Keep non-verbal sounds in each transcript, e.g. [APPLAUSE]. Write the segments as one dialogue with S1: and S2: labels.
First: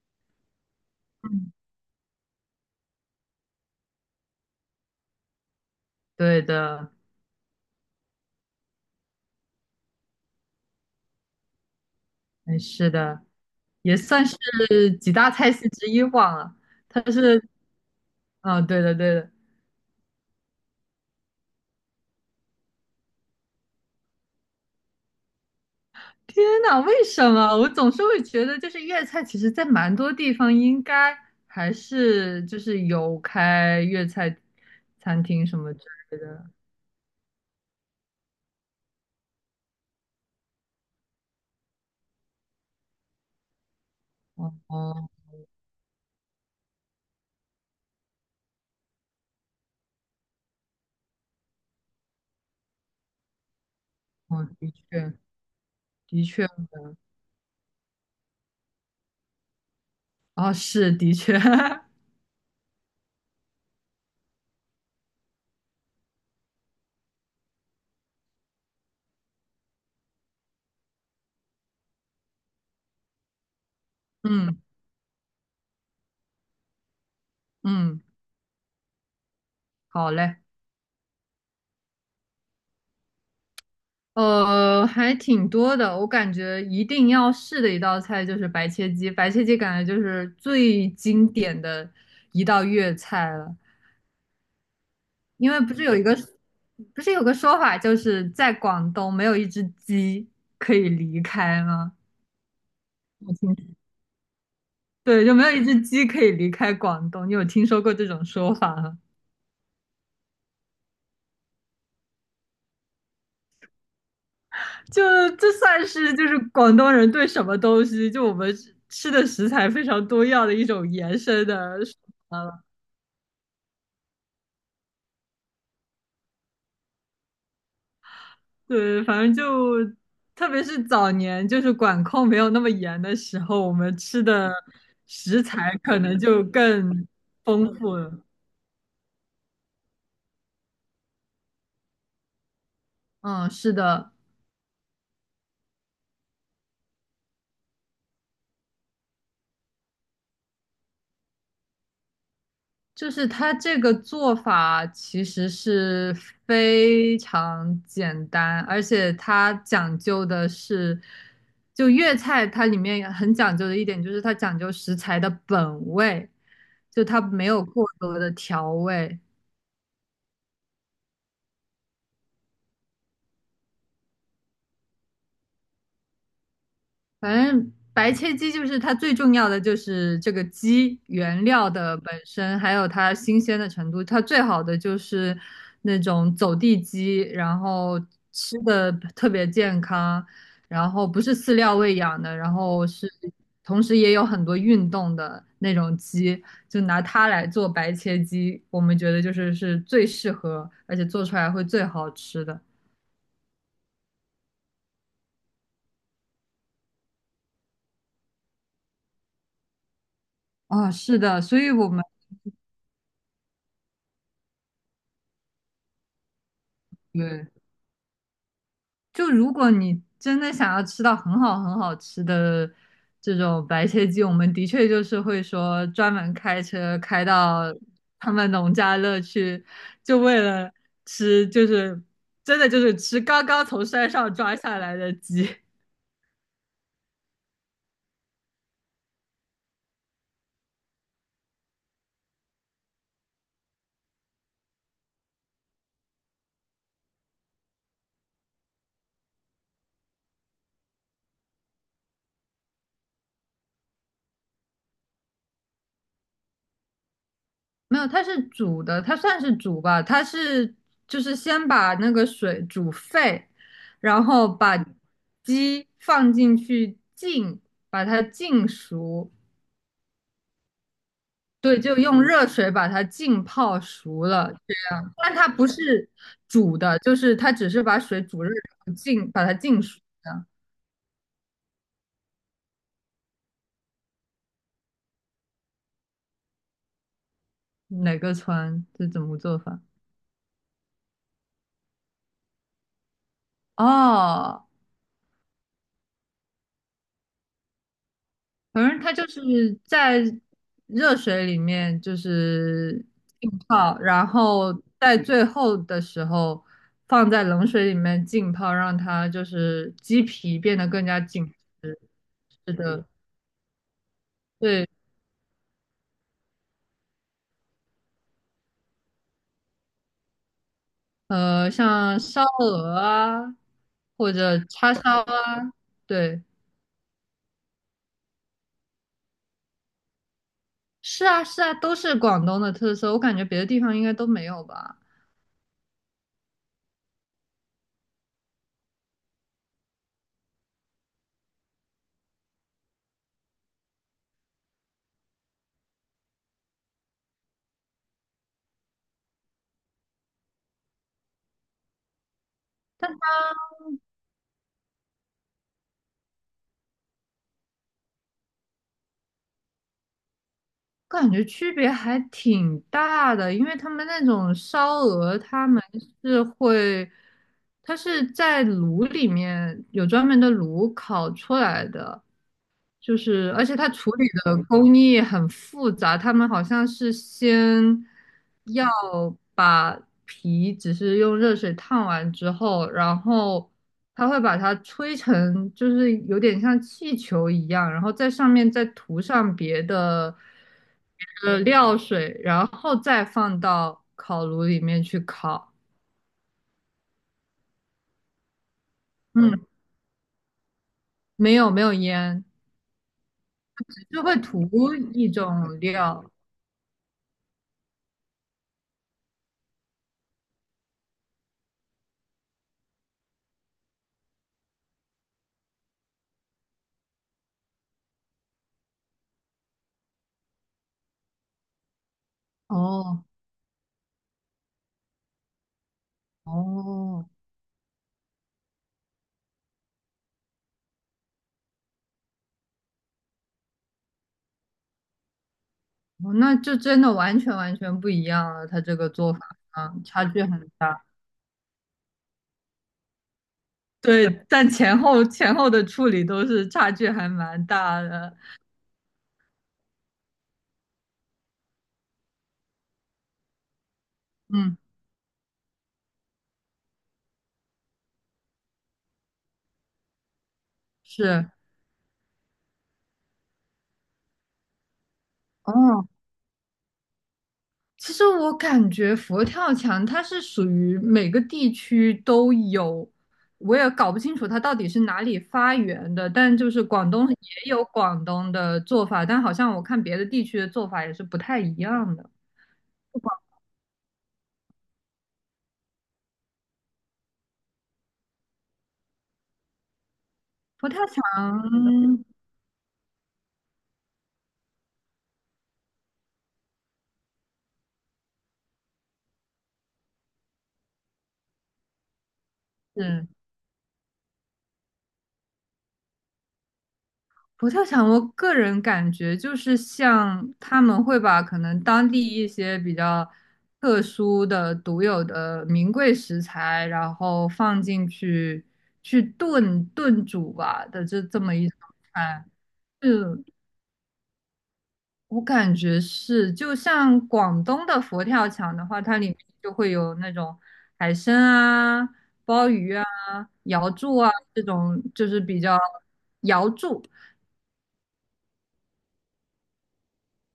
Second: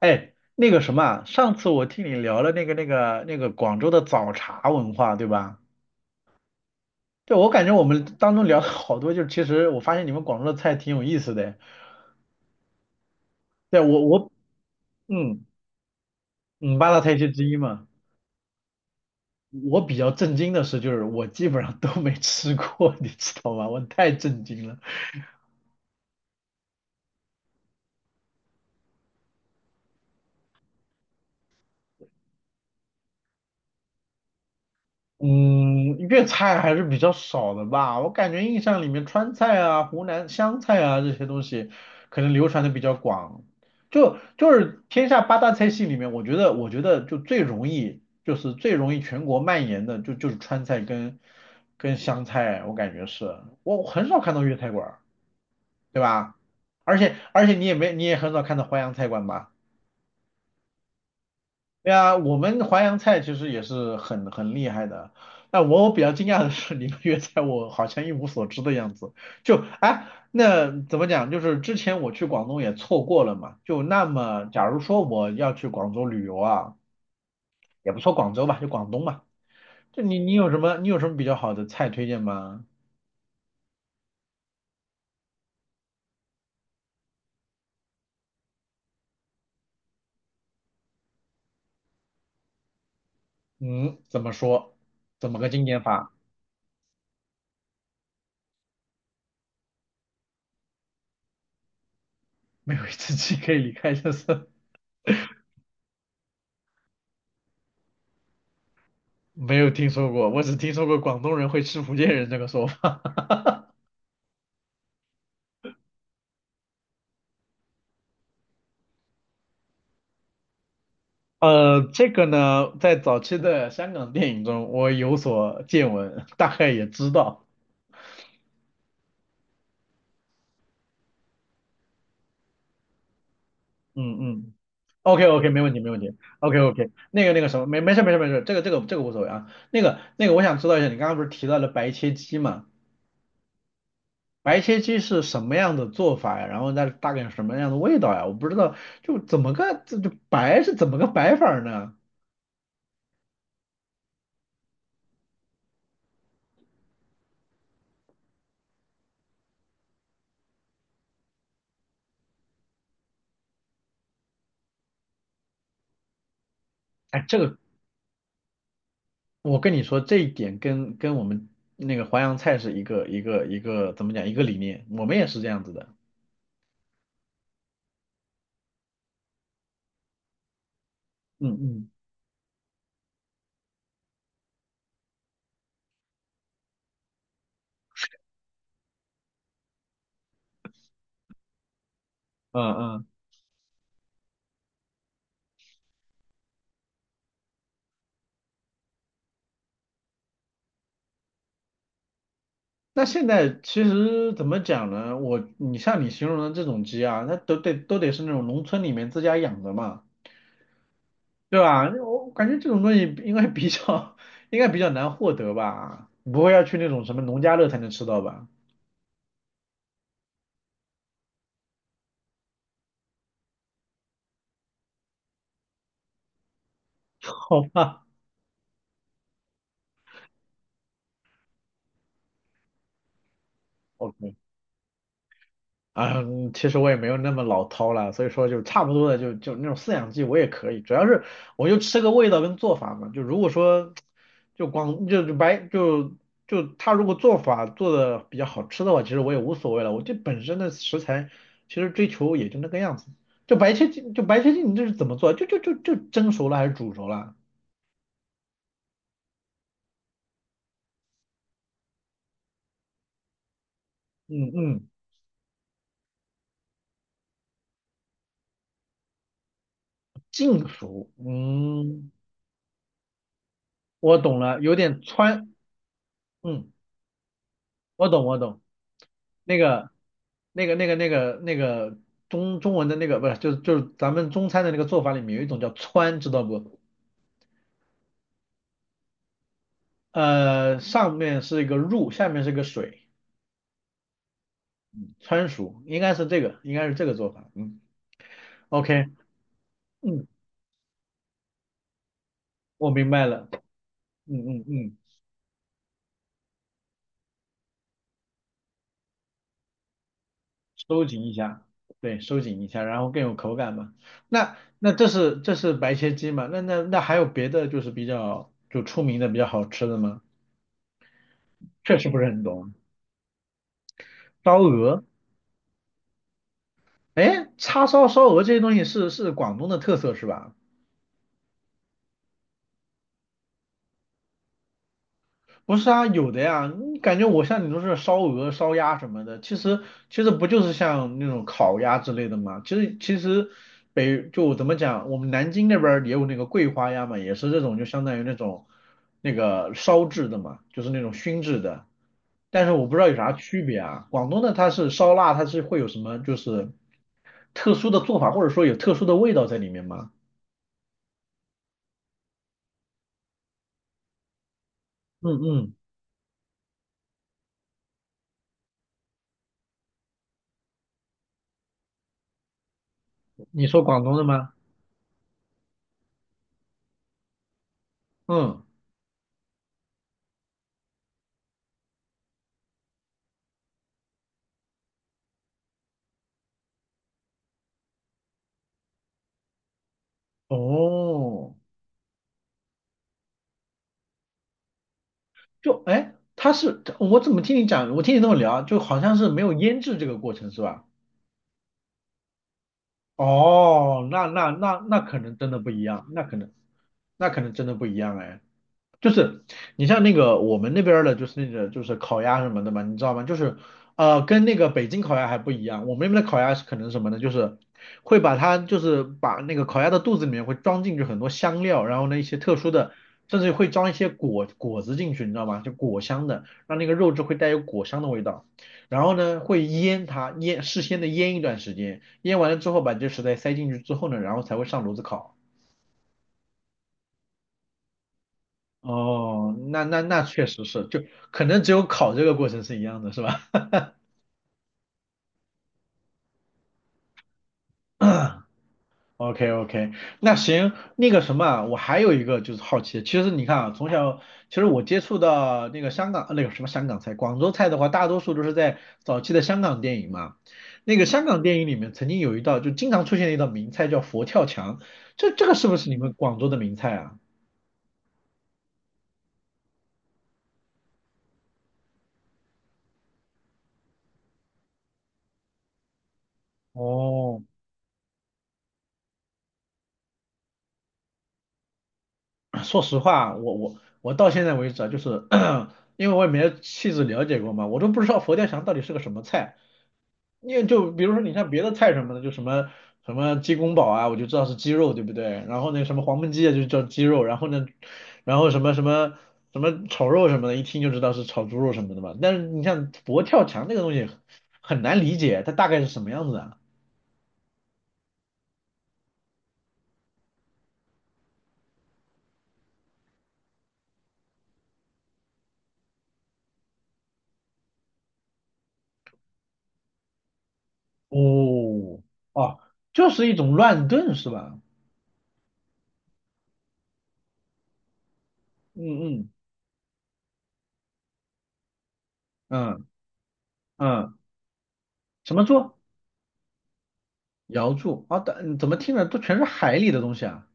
S1: 哎，那个什么啊，
S2: 嗯，
S1: 上次我听你聊了那个广州的早茶文化，对吧？
S2: 对的。
S1: 对，我感觉我们当中聊了好多，就是其实我发现你们广州的菜挺有意思的。
S2: 哎，是的，
S1: 对，
S2: 也
S1: 我
S2: 算
S1: 我
S2: 是几大
S1: 嗯
S2: 菜系之一吧。
S1: 嗯，八
S2: 它
S1: 大菜系之
S2: 是，
S1: 一嘛。
S2: 对的，对的。
S1: 我比较震惊的是，就是我基本上都没吃过，[LAUGHS] 你知道吗？我太震惊了。
S2: 天呐，为什么我总是会觉得，就是粤菜，其实在蛮多地方应该还是就是有开粤菜餐厅什么之
S1: 嗯，
S2: 类
S1: 粤
S2: 的。
S1: 菜还是比较少的吧。我感觉印象里面，川菜啊、湖南湘菜啊这些东西，可能流传的比较广。就就
S2: 哦
S1: 是天
S2: 哦
S1: 下八大菜系里面，我觉得就是最容易全国蔓延的，就是川菜跟湘菜，我感觉是，我很少看到
S2: 哦，
S1: 粤菜
S2: 的
S1: 馆儿，
S2: 确，
S1: 对
S2: 的
S1: 吧？
S2: 确，
S1: 而且你也没你也很少看到淮扬菜馆吧？
S2: 哦，是的确。
S1: 对啊，我们淮扬菜其实也是很厉害的。那我比较惊讶的是，你们粤菜我好像一无所知的样子。就哎，那怎么讲？就是之前我去广东也错过了嘛。就那
S2: [LAUGHS]
S1: 么，
S2: 嗯
S1: 假如说我要去广州旅游啊，也不
S2: 嗯，
S1: 说广州吧，就广东嘛。就
S2: 好
S1: 你你
S2: 嘞。
S1: 有什么你有什么比较好的菜推荐吗？
S2: 还挺多的。我感觉一定要试的一道菜就是白切鸡，白切鸡感觉就是最经典的一道粤菜了。
S1: 嗯，怎么说？怎么个
S2: 因为
S1: 经
S2: 不
S1: 典
S2: 是有一
S1: 法？
S2: 个，不是有个说法，就是在广东没有一只鸡可以离开吗？
S1: 没有一次
S2: 我
S1: 鸡可以离
S2: 听，
S1: 开，[LAUGHS] 就是。
S2: 对，就没有一只鸡可以离开广东。你有听说过这种说法吗？
S1: 没有听说过。我只听说过广东人会吃福建人这个说法。
S2: 就这算是就是广东人对什么东西，就我们吃的食材非常多样的一种延伸的说
S1: 这个
S2: 法了。
S1: 呢，在早期的香港电影中，我有所见闻，大概也知道。
S2: 对，反正就特别是早年，就是管控没有那么严的时候，我们
S1: 嗯
S2: 吃的
S1: 嗯，OK，
S2: 食
S1: OK，没问
S2: 材
S1: 题，没问
S2: 可
S1: 题。
S2: 能就
S1: OK， OK，
S2: 更
S1: 那个什么，
S2: 丰
S1: 没没
S2: 富
S1: 事没
S2: 了。
S1: 事，没事，这个无所谓啊。那个，我想知道一下，你刚刚不是提到了白切鸡嘛？
S2: 嗯，是的，
S1: 白切鸡是什么样的做法呀？然后那大概是什么样的味道呀？我不知道，就怎么个这就白是怎么个白法儿呢？
S2: 就是它这个做法其实是非常简单，而且它讲究的是，就粤菜它里面很讲究的一点就是它讲究食材的本味，就它
S1: 哎，这
S2: 没
S1: 个
S2: 有过多的调味。
S1: 我跟你说，这一点跟我们那个淮扬菜是一个一个一个怎么讲，一个理念，我们也是这样子的。
S2: 反正白切鸡就是它最重要的就是这个鸡原
S1: 嗯
S2: 料
S1: 嗯
S2: 的本身，还有它新鲜的程度。它最好的就是那种走地鸡，然后吃的特别健康，然后不是饲料喂养的，然
S1: 嗯
S2: 后
S1: 嗯。
S2: 是同时也有很多运动的那种鸡，就拿它来做白切鸡，我们觉得就是是最适合，而且做出来会最好吃的。
S1: 那现在其实怎么讲呢？像你形容的这种鸡啊，那都得是那种农村里面自家养的嘛，
S2: 啊，是的，所
S1: 对
S2: 以我
S1: 吧？
S2: 们
S1: 我感觉这种东西应该比较 [LAUGHS] 应该比较难获得吧，不会要去那种什么农
S2: 对。
S1: 家乐才能吃到吧？
S2: 就如果你真的想要吃到很好很好吃的这种白切鸡，我们的确就是会说专门开车
S1: [LAUGHS]
S2: 开
S1: 好
S2: 到
S1: 吧
S2: 他们农家乐去，就为了吃，就是真的就是吃刚刚从山上
S1: ，OK。
S2: 抓下来的鸡。[LAUGHS]
S1: 嗯，其实我也没有那么老饕了，所以说就差不多的就那种饲养鸡我也可以，主要是我就吃个味道跟做法嘛。就如果说就光就就白就就他如果做法做的比较好吃的话，其实我也无所谓了。我这本身的食材其实追求也就那个样子。就白切鸡，你这是怎么做？就蒸熟了还是煮熟了？
S2: 没有，它是煮的，它算是煮吧，它是就是先把那个水煮沸，然后
S1: 嗯
S2: 把
S1: 嗯，
S2: 鸡放进去浸，把它浸熟。
S1: 净熟。
S2: 对，就
S1: 嗯，
S2: 用热水把它浸泡
S1: 我
S2: 熟
S1: 懂
S2: 了，
S1: 了，有点
S2: 但它
S1: 川。
S2: 不是
S1: 嗯。
S2: 煮的，就是它只是把
S1: 我
S2: 水
S1: 懂，我
S2: 煮热，
S1: 懂。
S2: 然后把它
S1: 那
S2: 浸
S1: 个、
S2: 熟的。
S1: 那个中文的那个不是，就是咱们中餐的那个做法里面有一种叫川，知道不？
S2: 哪个川这怎么做法？
S1: 上面是一个入，下面是个水，
S2: 哦，
S1: 川蜀应该是这个，应该是这个做法。嗯
S2: 反正
S1: ，OK，
S2: 它就是在
S1: 嗯，
S2: 热水里面就
S1: 我
S2: 是
S1: 明白了。
S2: 浸泡，然
S1: 嗯嗯
S2: 后
S1: 嗯，
S2: 在最后的时候放在冷水里面浸泡，让它就是鸡皮变得
S1: 收
S2: 更加
S1: 紧一
S2: 紧
S1: 下，
S2: 实。
S1: 对，收紧一
S2: 是
S1: 下，然
S2: 的，
S1: 后更有口感嘛。那
S2: 对。
S1: 那这是白切鸡嘛？那还有别的，就是比较出名的比较好吃的吗？确实不
S2: 像
S1: 是很
S2: 烧
S1: 懂。
S2: 鹅啊，或
S1: 烧
S2: 者叉
S1: 鹅。
S2: 烧啊，对，
S1: 哎，叉烧、烧鹅这些东西是广东的特色是吧？
S2: 是啊是啊，都是广东的特色，我感觉别的地方应该都没有吧。
S1: 不是啊，有的呀。你感觉我像你都是烧鹅、烧鸭什么的，其实不就是像那种烤鸭之类的吗？其实就怎么讲，我们南京那边儿也有那个桂花鸭嘛，也是这种就相当于那种那个烧制的嘛，就是那种熏制的。但是我不知道
S2: 但
S1: 有
S2: 它
S1: 啥区别啊。广东的它是烧腊，它是会有什么就是特殊的做法，或者说有特殊的味道在里面吗？
S2: 感觉区别还挺大的，因为他们那种烧
S1: 嗯
S2: 鹅，他
S1: 嗯，
S2: 们是会，它是在炉里面有专门的炉烤出来的，就是，而
S1: 你
S2: 且
S1: 说
S2: 它
S1: 广
S2: 处
S1: 东的
S2: 理
S1: 吗？
S2: 的工艺很复杂，他们好像是先
S1: 嗯，
S2: 要把皮只是用热水烫完之后，然后他会把它吹成，就是有点像气球一样，然后在上面再涂上别
S1: 哦，
S2: 的料水，然后再放到烤炉里面去烤。
S1: 就哎，我怎么听你讲，我听你这么聊，就好像是没有
S2: 嗯，
S1: 腌制这个过程是吧？
S2: 没有烟，
S1: 哦，
S2: 就
S1: 那
S2: 会
S1: 那
S2: 涂
S1: 那那可
S2: 一
S1: 能真的不
S2: 种
S1: 一样，
S2: 料。
S1: 那可能真的不一样哎。就是你像那个我们那边儿的，就是那个烤鸭什么的嘛，你知道吗？就是跟那个北京烤鸭还不一样。我们那边的烤鸭是可能什么呢？就是把那个烤鸭的肚子里面会装进去很多香料，然后呢一些特殊的，
S2: 哦
S1: 甚至会装一些果子进去，你知道吗？就果香的，让那个肉质
S2: 哦，
S1: 会带有果香的味道。然后呢会腌它，腌事先的腌一段时间，腌完了之后把这些食材塞进去之后呢，然后才会上炉子烤。
S2: 哦，那就真的完全不一样了，他这个做法
S1: 哦，那
S2: 啊，
S1: 那那
S2: 差距
S1: 确实
S2: 很
S1: 是，就
S2: 大。
S1: 可能只有考这个过程是一样的，是吧
S2: 对，但前后的处理都是差距还蛮大的。
S1: [CLEARS THROAT]？OK， OK，那行，那个什么啊，我还有一个就是好奇，其实你看啊，从小其实
S2: 嗯，
S1: 我接触到那个香港，呃那个什么香港菜，广州菜的话，大多数都是在早期的香港电影嘛。那个香港
S2: 是。
S1: 电影里面曾经有一道就经常出现的一道名菜叫佛跳墙，这个是不是你
S2: 哦，
S1: 们广州的名菜啊？
S2: 其实我感觉佛跳墙它是属于每个地区都有，我也搞不清楚它到底是哪里发源的，但就是广东也
S1: 哦
S2: 有广东的做法，但好像我看别的地区的做法也是不太一样的。
S1: [CLEARS THROAT] 说实话，我到现在为止啊，[CLEARS THROAT] 因为我也没有细致了解过嘛，我都不知道佛跳墙到底是个什么菜。因为
S2: 佛
S1: 就
S2: 跳
S1: 比如说你像别的菜什么的，
S2: 墙
S1: 就什么鸡公煲啊，我就知道是鸡肉，对不对？然后那什么黄焖鸡啊，就叫鸡肉，然后呢，然后什么炒肉什么的，一听就知道是炒猪肉什么的嘛。但是你像佛
S2: 是。
S1: 跳墙那个东西很难理解，它大概是什么样子啊？
S2: 佛跳墙，我个人感觉就是像他们会把可能当地一些比较特殊的、独有的名贵食材，然后放进去去炖煮吧的这么一种
S1: 哦
S2: 菜。
S1: 哦，就是一
S2: 是，
S1: 种乱炖是吧？
S2: 我感觉是，就像广东的佛跳墙
S1: 嗯
S2: 的话，它里
S1: 嗯
S2: 面就会有那种海参啊、鲍
S1: 嗯
S2: 鱼啊、瑶柱
S1: 嗯，
S2: 啊这种，就
S1: 什
S2: 是
S1: 么
S2: 比
S1: 做？
S2: 较瑶柱。
S1: 瑶柱啊，但怎么听着都全是海里的东西啊？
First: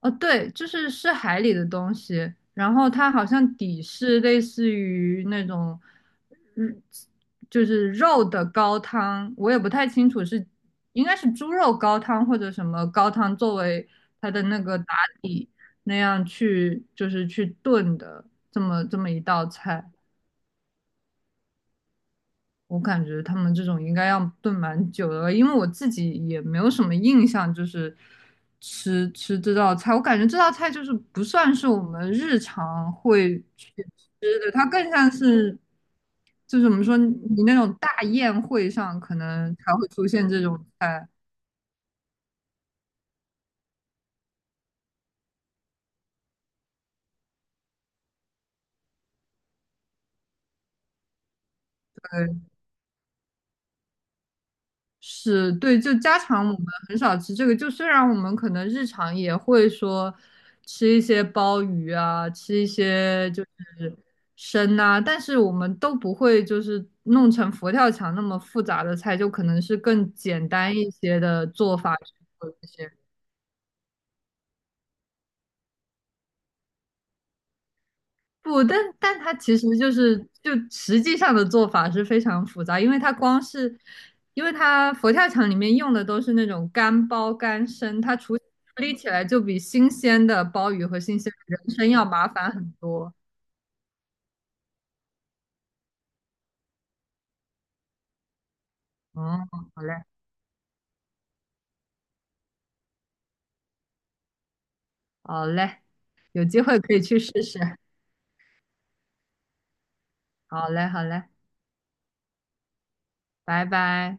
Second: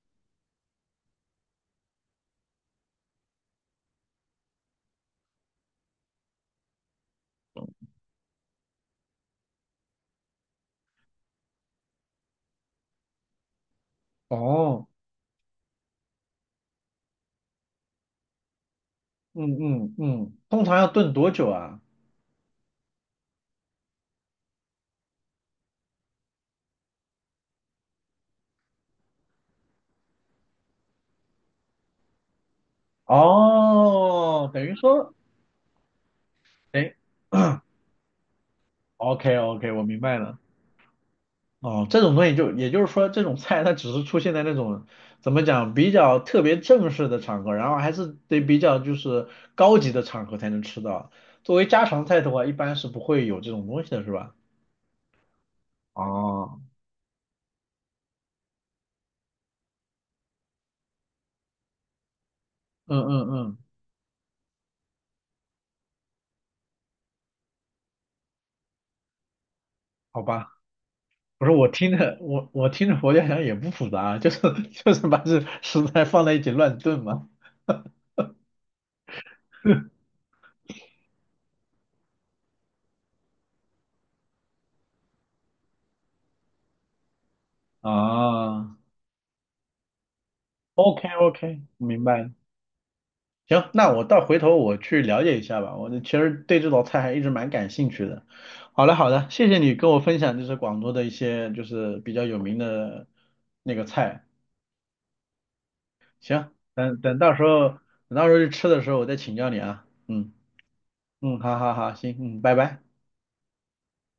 S2: 哦，对，就是是海里的东西，然后它好像底是类似于那种，嗯，就是肉的高汤，我也不太清楚是，应该是猪肉高汤或者什么高汤作为它的那个
S1: 哦，
S2: 打底那样去，就是去炖的这么一道
S1: 嗯
S2: 菜。
S1: 嗯嗯，通常要炖多久啊？
S2: 我感觉他们这种应该要炖蛮久的了，因为我自己也没有什么印象，就是吃这道菜，我感觉这道菜就是不算是我们日常会去吃
S1: 哦，
S2: 的，
S1: 等
S2: 它
S1: 于
S2: 更像
S1: 说，
S2: 是，就是怎么
S1: 哎
S2: 说，你那种大宴会上可
S1: ，OK，
S2: 能
S1: OK，[CLEARS THROAT]
S2: 才
S1: 我
S2: 会
S1: 明
S2: 出
S1: 白
S2: 现
S1: 了。
S2: 这种菜。
S1: 哦，这种东西就也就是说，这种菜它只是出现在那种怎么讲比较特别正式的场合，然后还是得比较就是高级的场合才能吃到。作为家常菜的话，
S2: 呃
S1: 一般是不会有这种东西的，是吧？
S2: 是，对，就家常我
S1: 哦，
S2: 们很少吃这个。就虽然我们可能日常也会说吃一些鲍鱼啊，吃一
S1: 嗯嗯
S2: 些就
S1: 嗯，
S2: 是参呐、但是我们都不会就是弄成佛跳墙那么复杂的菜，就可能是更
S1: 好
S2: 简
S1: 吧。
S2: 单一些
S1: 不
S2: 的
S1: 是我
S2: 做法
S1: 听
S2: 去
S1: 着，我
S2: 做这
S1: 我听
S2: 些。
S1: 着，佛跳墙也不复杂啊，[LAUGHS] 就是把这食材放在一起乱炖嘛。
S2: 不，但它其实就
S1: [LAUGHS]
S2: 是就实际上的做法是非常复杂，因为它光是，因为它佛跳墙里面用的都是那种干鲍干参，它处
S1: 啊
S2: 理起来就比新鲜的鲍鱼和
S1: ，OK，
S2: 新鲜的
S1: OK，
S2: 人参
S1: 明
S2: 要
S1: 白
S2: 麻
S1: 了。
S2: 烦很多。
S1: 行，那回头我去了解一下吧。我其实对这道菜还一直蛮感兴趣的。好的好的，
S2: 哦，
S1: 谢谢你
S2: 好
S1: 跟我
S2: 嘞，
S1: 分享就是广州的一些就是比较有名的那个菜。
S2: 好嘞，有
S1: 行，
S2: 机会可
S1: 等
S2: 以
S1: 等
S2: 去试
S1: 到时
S2: 试。
S1: 候等到时候去吃的时候我再请教你啊。嗯
S2: 好嘞，好嘞，
S1: 嗯，好好好，行，嗯，拜拜。
S2: 拜拜。